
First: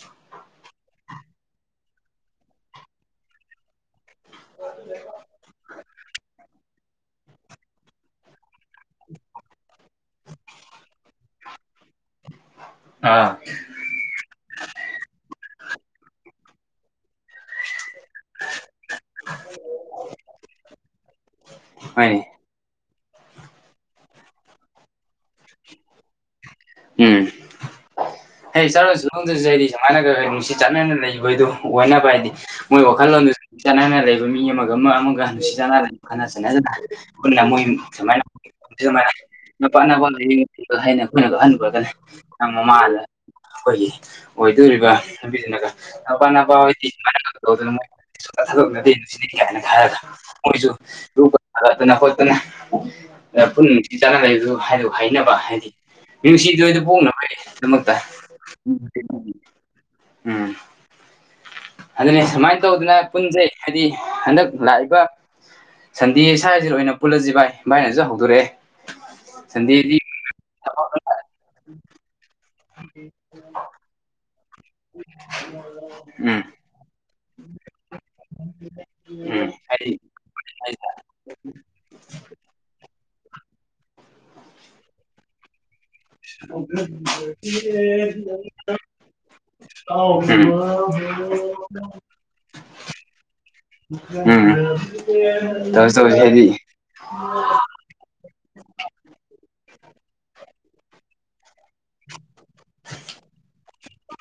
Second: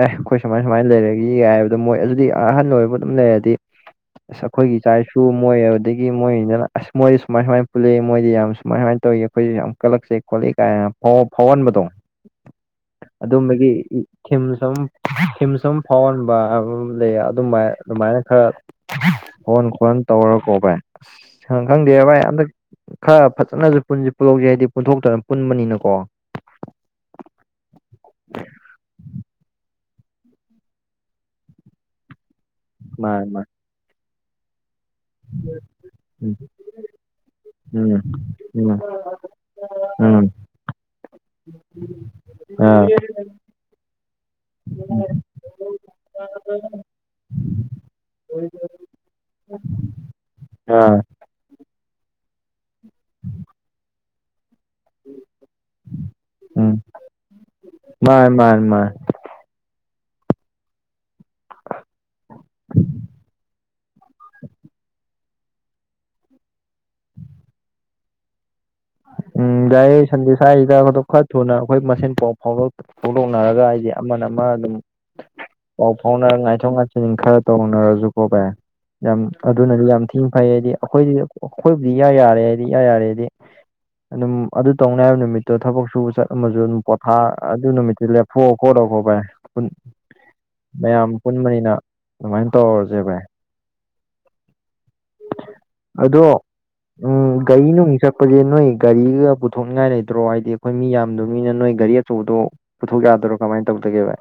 ꯑꯩꯈꯣꯏ ꯁꯨꯃꯥꯏ-ꯁꯨꯃꯥꯏꯅ ꯂꯩꯔꯦꯒꯤ ꯌꯥꯏ ꯍꯥꯏꯕꯗꯣ ꯃꯣꯏ ꯑꯗꯨꯗꯤ ꯑꯍꯟ ꯑꯣꯏꯕ ꯑꯗꯨꯝ ꯂꯩꯔꯥꯗꯤ ꯑꯁ ꯑꯈꯣꯏꯒꯤ ꯏꯆꯥ-ꯏꯁꯨ ꯃꯣꯏ ꯑꯗꯥꯗꯒꯤ ꯃꯣꯏꯅꯤꯅ ꯑꯁ ꯃꯣꯏ ꯁꯨꯃꯥꯏ-ꯁꯨꯃꯥꯏꯅ ꯄꯨꯜꯂꯛꯑꯦ ꯃꯣꯏꯗꯤ ꯌꯥꯝ ꯀꯃꯥꯏꯅ ꯇꯧꯋꯤ ꯑꯩꯈꯣꯏꯁꯨ ꯌꯥꯝ ꯀꯜꯂꯛꯁꯦ ꯈꯣꯠꯂꯤ ꯀꯥꯏ ꯐꯥꯎ-ꯐꯥꯎꯒꯟꯕꯗꯣ ꯑꯥ ꯑꯗꯨꯝꯕꯒꯤ ꯊꯤꯝ ꯁꯨꯝ ꯊꯤꯝ ꯁꯨꯝ ꯐꯥꯎꯍꯟꯕ ꯂꯩ ꯑꯗꯨꯃꯥꯏ ꯑꯗꯨꯃꯥꯏꯅ ꯈꯔ ꯍꯣꯟ ꯈꯣꯟ ꯇꯧꯔꯥꯒꯀꯣ ꯚꯥꯏ ꯈꯪ-ꯈꯪꯗꯦ ꯍꯣꯏꯅꯦ ꯚꯥꯏ ꯑꯟꯗꯛ ꯈꯔ ꯐꯖꯅꯖꯨ ꯄꯨꯟꯖꯤ ꯄꯨꯟꯍꯧꯖꯤ ꯍꯥꯏꯗꯤ ꯄꯨꯟꯊꯣꯛꯇꯅ ꯄꯨꯟꯕꯅꯤꯅꯀꯣ ꯎꯝ ꯍꯩ ꯆꯥꯂꯣꯟꯁꯨꯂꯣꯟꯡꯗꯁꯨ ꯑꯩꯗꯤ ꯁꯨꯃꯥꯏꯅꯒ ꯅꯨꯡꯁꯤ ꯆꯠꯅꯅ ꯂꯩꯕꯗꯣ ꯑꯣꯏꯅꯕ ꯑꯩꯗꯤ ꯃꯣꯏ ꯋꯥꯈꯜꯂꯣꯟꯗꯨ ꯃꯥꯅꯤ ꯃꯥꯅꯤ ꯆꯥꯟꯅꯅ ꯂꯩꯕ ꯃꯤ ꯑꯃꯒ-ꯑꯃ- ꯑꯃꯒ ꯅꯨꯡꯁꯤ ꯆꯥꯟꯅꯅ ꯎꯝ ꯃꯣꯏꯃꯥꯏꯅ ꯎꯝ ꯖꯨꯃꯥꯏ ꯅꯨꯄꯥ ꯅꯪꯉꯣꯟꯗ ꯎꯝ ꯌꯦꯡꯈꯤ ꯍꯥꯏꯅ ꯑꯩꯈꯣꯏꯅ ꯑꯟ ꯒꯣꯗꯅꯦ ꯅꯪ ꯎꯝ ꯑ ꯃꯥꯃꯥꯗ ꯑꯩꯈꯣꯏꯒꯤ ꯑꯣꯏꯗꯣꯔꯤꯕ ꯅꯨꯄꯤꯁꯤꯅꯒ ꯅꯄꯥ ꯅꯄꯥ ꯑꯣꯏꯤ ꯁꯨꯃꯥꯏꯅ ꯇꯧꯗꯅ ꯃꯣꯏ ꯁꯨꯡꯊꯥ ꯊꯥꯗꯣꯛꯅꯗꯦ ꯅꯨꯡꯁꯤꯅꯩ ꯀꯥꯏꯅ ꯍꯥꯏꯔꯒ ꯃꯣꯏꯁꯨ ꯑ ꯌꯣꯠꯀꯥ ꯊꯥꯡꯒꯠꯇꯅ ꯈꯣꯠꯇꯅ ꯄꯨꯟꯅ ꯅꯨꯡꯁꯤ ꯆꯥꯟꯅ ꯂꯩꯕꯗꯨ ꯍꯥꯏꯗꯨ ꯍꯩꯅꯅꯕ ꯍꯥꯏꯗꯤ ꯎꯝ ꯅꯨꯡꯁꯤꯗꯣꯏꯗ ꯄꯣꯛꯅꯕꯗꯃꯛꯇ ꯃꯥꯅꯤ ꯃꯥꯅꯤ ꯃꯥꯅꯤ ꯎꯝ ꯑꯗꯨꯅꯤ ꯁꯨꯃꯥꯏꯅ ꯇꯧꯗꯅ ꯄꯨꯟꯁꯩ ꯍꯥꯏꯗꯤ ꯍꯟꯗꯛ ꯂꯥꯛꯏꯕ ꯁꯟꯗꯦ ꯁ꯭ꯋꯥꯏꯁꯤꯗ ꯑꯣꯏꯅ ꯄꯨꯜꯂꯁꯤ ꯚꯥꯏ ꯚꯥꯏꯅꯁꯨ ꯍꯧꯗꯣꯔꯛꯑꯦ ꯎꯝ ꯁꯟꯗꯦꯗꯤ ꯌꯥꯏꯌꯦ ꯁꯟꯗꯦ ꯁ꯭ꯋꯥꯏꯁꯤꯗ ꯑꯗꯣ ꯈꯔ ꯊꯨꯅ ꯑꯩꯈꯣꯏ ꯃꯁꯦꯟ ꯄꯥꯎ ꯐꯥꯎꯗꯣꯛ ꯐꯥꯎꯗꯣꯛꯅꯔꯒ ꯑꯩꯗꯤ ꯑꯃꯅ-ꯑꯃ ꯑꯗꯨꯝ ꯄꯥꯎ ꯐꯥꯎꯅꯔꯥ ꯎꯝ ꯉꯥꯏꯊꯣꯛ-ꯉꯥꯏ ꯍ ꯈꯔ ꯇꯧꯅꯔꯁꯨꯀꯣ ꯔ ꯌꯥꯝ ꯎꯝ ꯑꯗꯨꯅꯗꯤ ꯍꯥꯏꯗꯤ ꯌꯥꯝ ꯊꯤꯅ ꯐꯩ ꯍꯥꯏꯗꯤ ꯑꯩꯈꯣꯏꯗꯤ ꯑꯩꯈꯣꯏꯕꯨꯗꯤ ꯏ ꯌꯥꯔꯦ ꯍꯥꯏꯗꯤ ꯏ ꯌꯥꯔꯦ ꯍꯥꯏꯗꯤ ꯑꯗꯨꯝ ꯑꯗꯨ ꯇꯧꯅꯤ ꯍꯥꯏꯕ ꯅꯨꯃꯤꯠꯇꯣ ꯊꯕꯛ ꯁꯨꯕ ꯆꯠꯂꯝꯃꯁꯨ ꯎꯝ ꯑꯗꯨꯝ ꯄꯣꯊꯥ ꯑꯗꯨ ꯅꯨꯃꯤꯠꯇꯤ ꯂꯦꯞꯊꯣꯛꯑꯣ ꯈꯣꯠꯂꯣ ꯈꯣꯠꯄꯥꯏ ꯃꯌꯥꯝ ꯄꯨꯟꯕꯅꯤꯅ ꯑꯗꯨꯃꯥꯏꯅ ꯇꯧꯔꯁꯦꯕꯥꯏ ꯎꯝ ꯇ ꯇꯧ ꯑꯗꯣ ꯍꯥꯏꯗꯤ ꯎꯝ ꯒꯥꯔꯤ ꯅꯨꯡ ꯆꯠꯄꯁꯦ ꯅꯣꯏ ꯒꯥꯔꯤꯒ ꯄꯨꯊꯣꯛꯅꯤꯡꯉꯥꯏ ꯂꯩꯇ꯭ꯔꯣ ꯍꯥꯏꯗꯤ ꯑꯩꯈꯣꯏ ꯃꯤ ꯌꯥꯝꯗꯕꯅꯤꯅ ꯅꯣꯏ ꯒꯥꯔꯤ ꯑꯆꯧꯕꯗꯣ ꯄꯨꯊꯣꯛ ꯌꯥꯗꯣꯏꯔꯣ ꯀꯃꯥꯏꯅ ꯇꯧꯗꯒꯦꯕꯚ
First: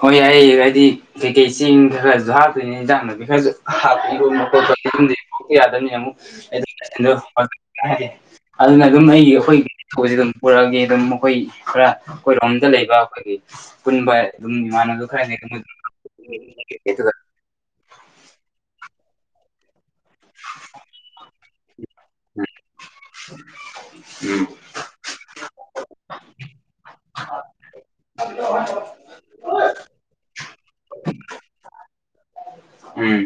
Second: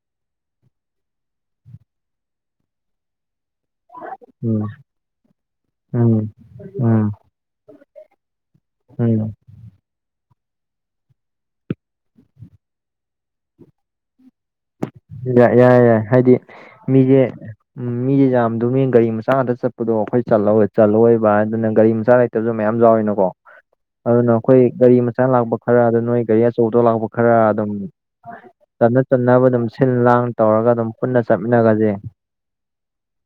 ꯍꯣꯏ ꯑꯩ ꯍꯥꯏꯗꯤ ꯀꯩꯀꯩ ꯆꯦꯡ ꯈꯔꯁꯨ ꯍꯥꯞꯇꯣꯏꯅꯦ ꯌꯦꯟꯖꯥꯡꯅꯄꯤ ꯈꯔꯁꯨ ꯏ ꯃ ꯄ ꯎꯝ ꯌꯥꯗꯅꯤ ꯑꯃꯨꯛ ꯎꯝ ꯎꯝ ꯑꯗꯨꯅ ꯑꯗꯨꯝ ꯎꯝ ꯑꯩꯒꯤ ꯑꯩꯈꯣꯏꯒꯤ ꯁꯤ ꯑꯗꯨꯝ ꯄꯨꯔꯛꯑꯦ ꯑꯗꯨꯝ ꯃꯈꯣꯏ ꯈꯔ ꯑꯩꯈꯣꯏꯔꯣꯝꯗ ꯂꯩꯕ ꯑꯩꯈꯣꯏꯒꯤ ꯄꯨꯟꯕ ꯑꯗꯨꯝ ꯃꯥꯅ ꯌꯥꯏ ꯌꯥꯏ ꯍꯥꯏꯗꯤ ꯑꯗꯨꯒ ꯃꯤꯁꯦ ꯎꯝ ꯃꯤꯁꯦ ꯌꯥꯝꯗꯅꯤ ꯒꯥꯔꯤ ꯃꯆꯥ ꯑꯗ ꯆꯠꯄ ꯗꯣ ꯑꯩꯈꯣꯏ ꯆ ꯆꯠꯂꯣꯏꯕ ꯑꯗꯨꯅ ꯒꯥꯔꯤ ꯃꯆꯥ ꯂꯩꯇꯕꯁꯨ ꯃꯌꯥꯝ ꯌꯥꯎꯋꯤꯅꯀꯣ ꯑꯗꯨꯅ ꯎꯝ ꯑꯩꯈꯣꯏ ꯒꯥꯔꯤ ꯃꯆꯥ ꯂꯥꯛꯄ ꯈꯔ ꯑꯗꯨ ꯅꯣꯏ ꯒꯥꯔꯤ ꯑꯆꯧꯕꯗꯧ ꯂꯥꯛꯄ ꯈꯔ ꯑꯗꯨꯝ ꯆꯠꯅ ꯆꯟꯅꯅꯕ ꯑꯗꯨꯝ ꯁꯤꯜ ꯂꯥꯡ ꯇꯧꯔꯒ ꯑꯗꯨꯝ ꯄꯨꯟꯅ ꯆꯠꯃꯤꯟꯅꯒꯁꯦ ꯎꯝ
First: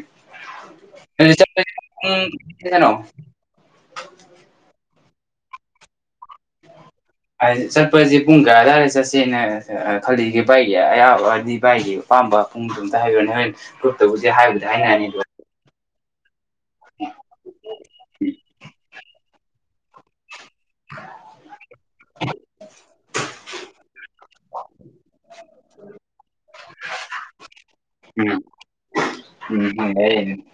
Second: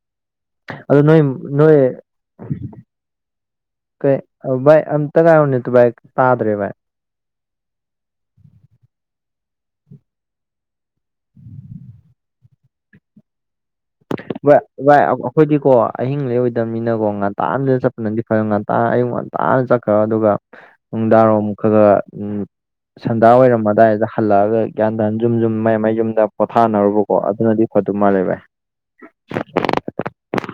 ꯑꯗ ꯅꯣꯏ ꯑꯗꯨ ꯆꯠꯄꯁꯦ ꯅꯣꯏ ꯄꯨꯡ ꯀꯩꯅꯣ ꯀ ꯥꯏ ꯑꯝꯇ ꯀꯥꯏ ꯑꯃꯅꯤꯅꯤ ꯇꯨ ꯥꯏ ꯇꯥꯗ꯭ꯔꯦ ꯥꯏ [inaudible] [unintelligible] ꯆꯠꯄꯁꯦ ꯄꯨꯡ ꯀꯌꯥꯗꯥꯋꯥꯏꯗ ꯆꯠꯁꯦꯅ ꯈꯜꯂꯤꯒꯦ ꯕꯥꯥꯏꯒꯤ ꯑꯌꯥꯕꯗꯤ ꯕꯥꯥꯏꯒꯤ ꯑꯄꯥꯝꯕ ꯄꯨꯡꯗ ꯑꯝꯇ ꯍꯥꯏꯈ꯭ꯔꯅꯦ ꯍꯥꯢꯌꯨꯅꯦ ꯀꯠꯇꯕꯨ ꯌꯥ [inaudible] ꯚꯏ ꯑꯩꯈꯣꯏꯗꯤꯀꯣ ꯑꯍꯤꯡ ꯂꯩꯔ ꯃꯤꯅꯀꯣ ꯉꯟꯇꯥ ꯑꯃꯗ ꯆꯠꯄꯅꯗꯤ ꯈꯔ ꯉꯟꯇꯥ ꯑꯌꯨꯛ ꯉꯟꯇꯥꯅ ꯆꯠꯈ꯭ꯔꯣ ꯑꯗꯨꯒ ꯅꯨꯡꯗꯥꯡꯔꯣꯝꯨꯛ ꯈ ꯈ ꯎ ꯁꯟꯗꯥ ꯑꯣꯏꯔꯝ ꯑꯗꯥꯏꯗ ꯍꯜꯂꯛꯑꯒ ꯒ꯭ꯌꯥꯟꯗꯟ ꯌꯨꯝ ꯌꯨꯝ ꯃ ꯃꯩ ꯌꯨꯝꯗ ꯄꯣꯊꯥꯅꯔꯨꯕꯀꯣ ꯑꯗꯨꯅꯗꯤ ꯈ ꯑꯗꯨ ꯃꯥꯜꯂꯦ ꯎꯝ ꯚꯥꯏ ꯎꯝ ꯍ ꯍ [inaudible]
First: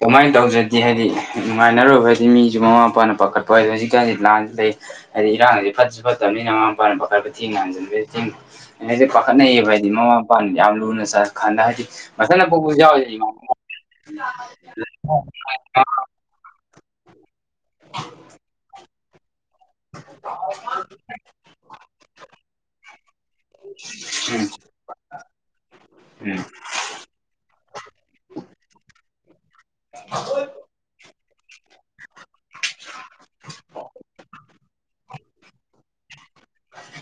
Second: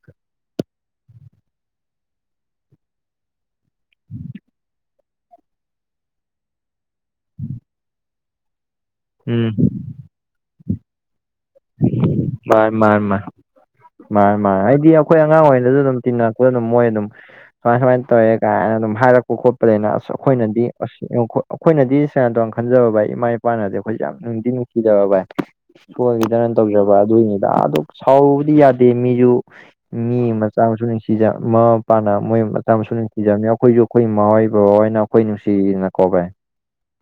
ꯀꯃꯥꯏꯅ ꯇꯧꯖ꯭ꯔꯗꯤ ꯍꯥꯏꯗꯤ ꯅꯨꯡꯉꯥꯏꯅꯔꯨꯕ ꯍꯥꯏꯗꯤ ꯃꯤꯁꯨ ꯃꯃꯥ ꯃꯄꯥꯅ ꯄꯥꯈꯠꯄ ꯍꯣꯏꯣ ꯍꯧꯖꯤꯛꯀꯥꯟꯁꯤꯗꯤ ꯂꯥꯟꯁꯨ ꯂꯩ ꯍꯥꯏꯗꯤ ꯏꯔꯥꯡꯁ ꯐꯠꯁꯨ ꯐꯠꯇꯕꯅꯤꯅ ꯃꯃꯥ ꯃꯄꯥ ꯃꯈꯄꯥ ꯈꯔ ꯈ ꯊꯦꯡꯅ ꯍꯟꯖꯟꯗ ꯑꯩꯅꯁꯦ ꯎꯝ ꯄꯥꯈꯠꯅꯩꯑꯌꯦꯕ ꯍꯥꯏꯗꯤ ꯃꯃꯥ ꯃꯄꯥꯅ ꯌꯥꯝ ꯂꯨꯅ ꯆꯠ ꯈꯥꯟꯗ ꯍꯥꯏꯗꯤ ꯃꯊꯅ ꯄꯣꯛ ꯃꯥꯅꯤ ꯃꯥꯅꯤ ꯃꯥ ꯃꯥꯅꯤ ꯃꯥ ꯍꯥꯏꯗꯤ ꯑꯩꯈꯣꯏ ꯑꯉꯥꯡ ꯑꯣꯏꯔꯤꯗꯁꯨ ꯑꯗꯨꯝ ꯇꯤꯟꯅ ꯑꯗꯨꯝ ꯃꯣꯏ ꯑꯗꯨꯝ ꯁꯨꯃꯥꯏ ꯁꯨꯃꯥꯏꯅ ꯇꯧꯋꯦ ꯀꯥꯏꯅ ꯑꯗꯨꯝ ꯍꯥꯏꯔꯛꯄ ꯈꯣꯠꯄ ꯂꯩꯅ ꯑꯁ ꯑꯩꯈꯣꯏꯅꯗꯤ ꯑꯁ ꯑꯩꯈꯣꯏꯅꯗꯤ ꯁꯨꯃꯥꯏꯅ ꯇꯧꯉꯥꯟꯅ ꯈꯟꯖꯕ ꯚꯥꯏ ꯏꯃꯥ ꯏꯄꯥꯅꯗꯤ ꯑꯩꯈꯣꯏꯁꯦ ꯌꯥꯝ ꯅꯨꯡꯗꯤꯤ ꯅꯨꯡꯁꯤꯖꯕ ꯥꯏ ꯁꯣꯒꯤ ꯎꯝ ꯗ ꯇꯧꯖꯕ ꯑꯗꯨꯏꯅꯤꯗ ꯑꯗꯨ ꯁꯥꯎꯔꯨꯕꯗꯤ ꯌꯥꯗꯦ ꯃꯤꯁꯨ ꯃꯤ ꯃꯆꯥ ꯑꯃꯁꯁꯨ ꯅꯨꯡꯁꯤꯖ ꯑꯃ ꯏꯄꯥꯅ ꯃꯣꯏ ꯃꯇꯝꯁꯨ ꯅꯨꯡꯁꯤꯖꯕꯅꯤ ꯑꯩꯈꯣꯏꯁꯨ ꯑꯩꯈꯣꯏ ꯃꯥꯣꯏ ꯕꯅ ꯑꯩꯈꯣꯏ ꯅꯨꯡꯁꯤꯗꯅ ꯀꯣ ꯚꯥꯏ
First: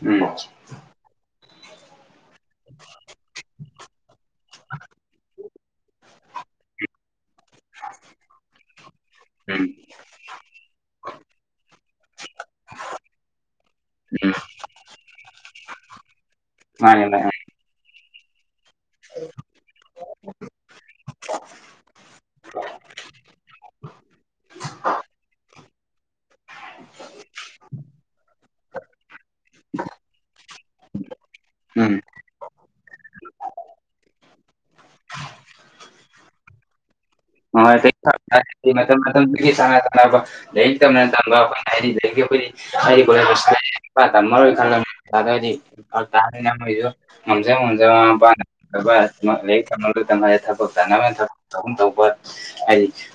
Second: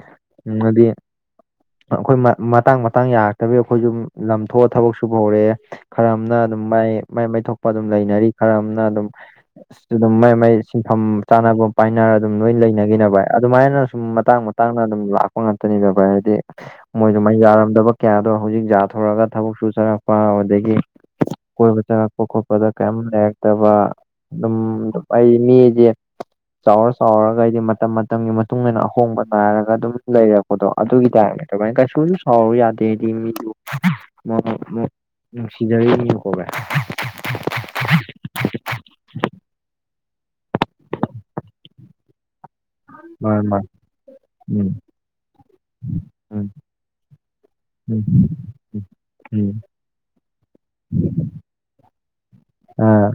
ꯑꯝ ꯎꯝ ꯑꯗꯨꯏ ꯑꯩꯈꯣꯏ ꯃꯇꯥꯡ ꯃꯇꯥꯡ ꯌꯥꯔꯛꯇꯕꯤ ꯑꯩꯈꯣꯏꯁꯨ ꯂꯝꯊꯣꯛꯑ ꯊꯕꯛ ꯁꯨꯕ ꯍꯧꯔꯦ ꯈꯔ ꯑꯃꯅ ꯑꯗꯨꯝ ꯃꯥꯏ ꯃꯥꯏ ꯃꯥꯏꯊ ꯊꯣꯛꯄ ꯑꯗꯨꯝ ꯂꯩꯅꯔꯤ ꯈꯔ ꯑꯃꯅ ꯑꯗꯨꯝ ꯎꯝ ꯨ ꯑꯗꯨꯝ ꯃꯩ ꯃꯩ ꯁꯤꯟꯐꯝ ꯆꯥꯐꯝ ꯄꯥꯏꯅꯔ ꯑꯗꯨꯝ ꯂꯣꯏ ꯂꯩꯅꯈꯤꯅꯕ ꯑꯗꯨꯃꯥꯏꯅ ꯁꯨꯝ ꯎꯝ ꯃꯇꯥꯡ ꯃꯇꯥꯡꯅ ꯑꯗꯨꯝ ꯂꯥꯛꯄ ꯉꯥꯛꯅꯤ ꯕꯕꯥ ꯍꯥꯏꯗꯤ ꯃꯥꯅꯦ ꯃꯣꯏꯁꯨ ꯃꯥꯅꯦ ꯃꯩ ꯌꯥꯔꯝꯗꯕ ꯀꯌꯥꯗꯣ ꯍꯧꯖꯤꯛ ꯊꯣꯔꯒ ꯊꯕꯛ ꯁꯨ ꯆꯔꯛꯄ ꯑꯗꯨꯗꯒꯤ ꯀꯣꯏꯕ ꯆꯪꯉꯛꯄ ꯈꯣꯠꯄꯗ ꯀꯩꯝ ꯂꯩꯔꯛꯇꯕ ꯑꯗꯨꯝ ꯑꯩ ꯃꯤꯁꯦ ꯆꯥꯎꯔ ꯆꯥꯎꯔꯒ ꯑꯩꯗꯤ ꯃꯇꯝ ꯃꯇꯝꯒꯤ ꯃꯇꯨꯡ ꯏꯟꯅ ꯑꯍꯣꯡꯕ ꯅꯥꯏꯔꯒ ꯑꯗꯨꯝ ꯂꯩꯔꯕ ꯑꯣꯗꯣ ꯑꯗꯨꯒꯤ ꯇꯥꯏꯔ ꯇꯧꯥꯏꯅ ꯎꯝ ꯀꯩꯁꯨ ꯁꯥꯎꯔꯨ ꯌꯥꯗꯦꯗꯤ ꯃꯤꯗꯨ ꯅꯨꯡ ꯁꯤꯗꯕꯤ ꯀꯔꯦ [inaudible] ꯍꯣꯏ ꯁꯉꯅ [inaudible] ꯂꯥꯏꯔꯤꯛ ꯇꯝꯅ ꯇꯝꯕ ꯑꯩꯈꯣꯏꯅ ꯍꯥꯏꯔꯤꯗꯒꯤ ꯑꯩꯈꯣꯏ ꯃꯥꯅꯤ ꯃꯥꯅꯤ ꯊꯔꯤ ꯀ ꯎꯝ ꯇꯥꯔꯁꯨ [inaudible] ꯍꯖ ꯎꯝ ꯎꯝ ꯍ [inaudible] ꯕꯥꯁ ꯎꯝ ꯂꯩ ꯀꯃꯂ ꯊꯄꯣꯛ ꯅ ꯊ ꯇꯧꯧꯕ ꯄ [inaudible] ꯍꯥꯏꯗꯤ ꯑꯥ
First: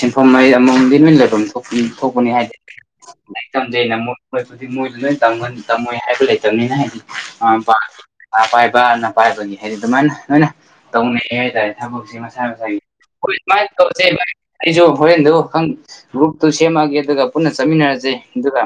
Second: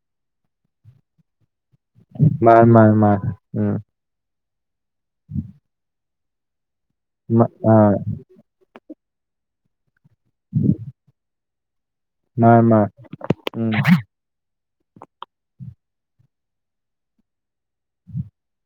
ꯁꯦꯟꯐꯝ ꯍꯥꯏ ꯑꯃꯃꯝ ꯂꯦꯟꯃꯤꯟ ꯂꯩꯐꯝꯅꯤ ꯊꯣꯛꯄꯅꯤ ꯍꯥꯏꯗꯤ ꯃꯥꯅꯤ ꯃꯥꯅꯤ ꯃꯥꯅꯤ ꯂ ꯎꯝ ꯇꯝꯖꯩꯩ ꯅꯣꯏꯗꯤ ꯃꯣꯏꯁꯨ ꯂꯣꯏ ꯇꯝꯃꯣꯏ ꯍꯥꯏꯕ ꯂꯩ ꯅꯤ ꯑ ꯑꯥ [inaudible] ꯑꯥ ꯄꯥꯏꯕ ꯑꯅ ꯄꯥꯏꯕꯅꯤ ꯍꯥꯏꯗꯤ ꯑꯗꯨꯃꯥꯏꯅ ꯂꯣꯏꯅ ꯇꯧꯅꯩ ꯍꯥꯏꯇꯥꯔꯦ ꯊꯕꯛꯁꯦ ꯃꯁꯥ ꯃꯥꯅꯤ ꯃꯁꯥꯒꯤ ꯃꯥꯅꯤ ꯍꯣꯏ ꯁꯨꯃꯥꯏꯅ ꯎꯝ ꯇꯧꯁꯦ ꯑꯩꯁꯨ ꯍꯣꯔꯦꯟꯗꯨ ꯒ꯭ꯔꯨꯞꯇꯨ ꯁꯦꯝꯒꯦ ꯑꯗꯨꯒ ꯄꯨꯟꯅ ꯆꯠꯃꯤꯟꯅꯔꯁꯦ ꯑꯗꯨꯒ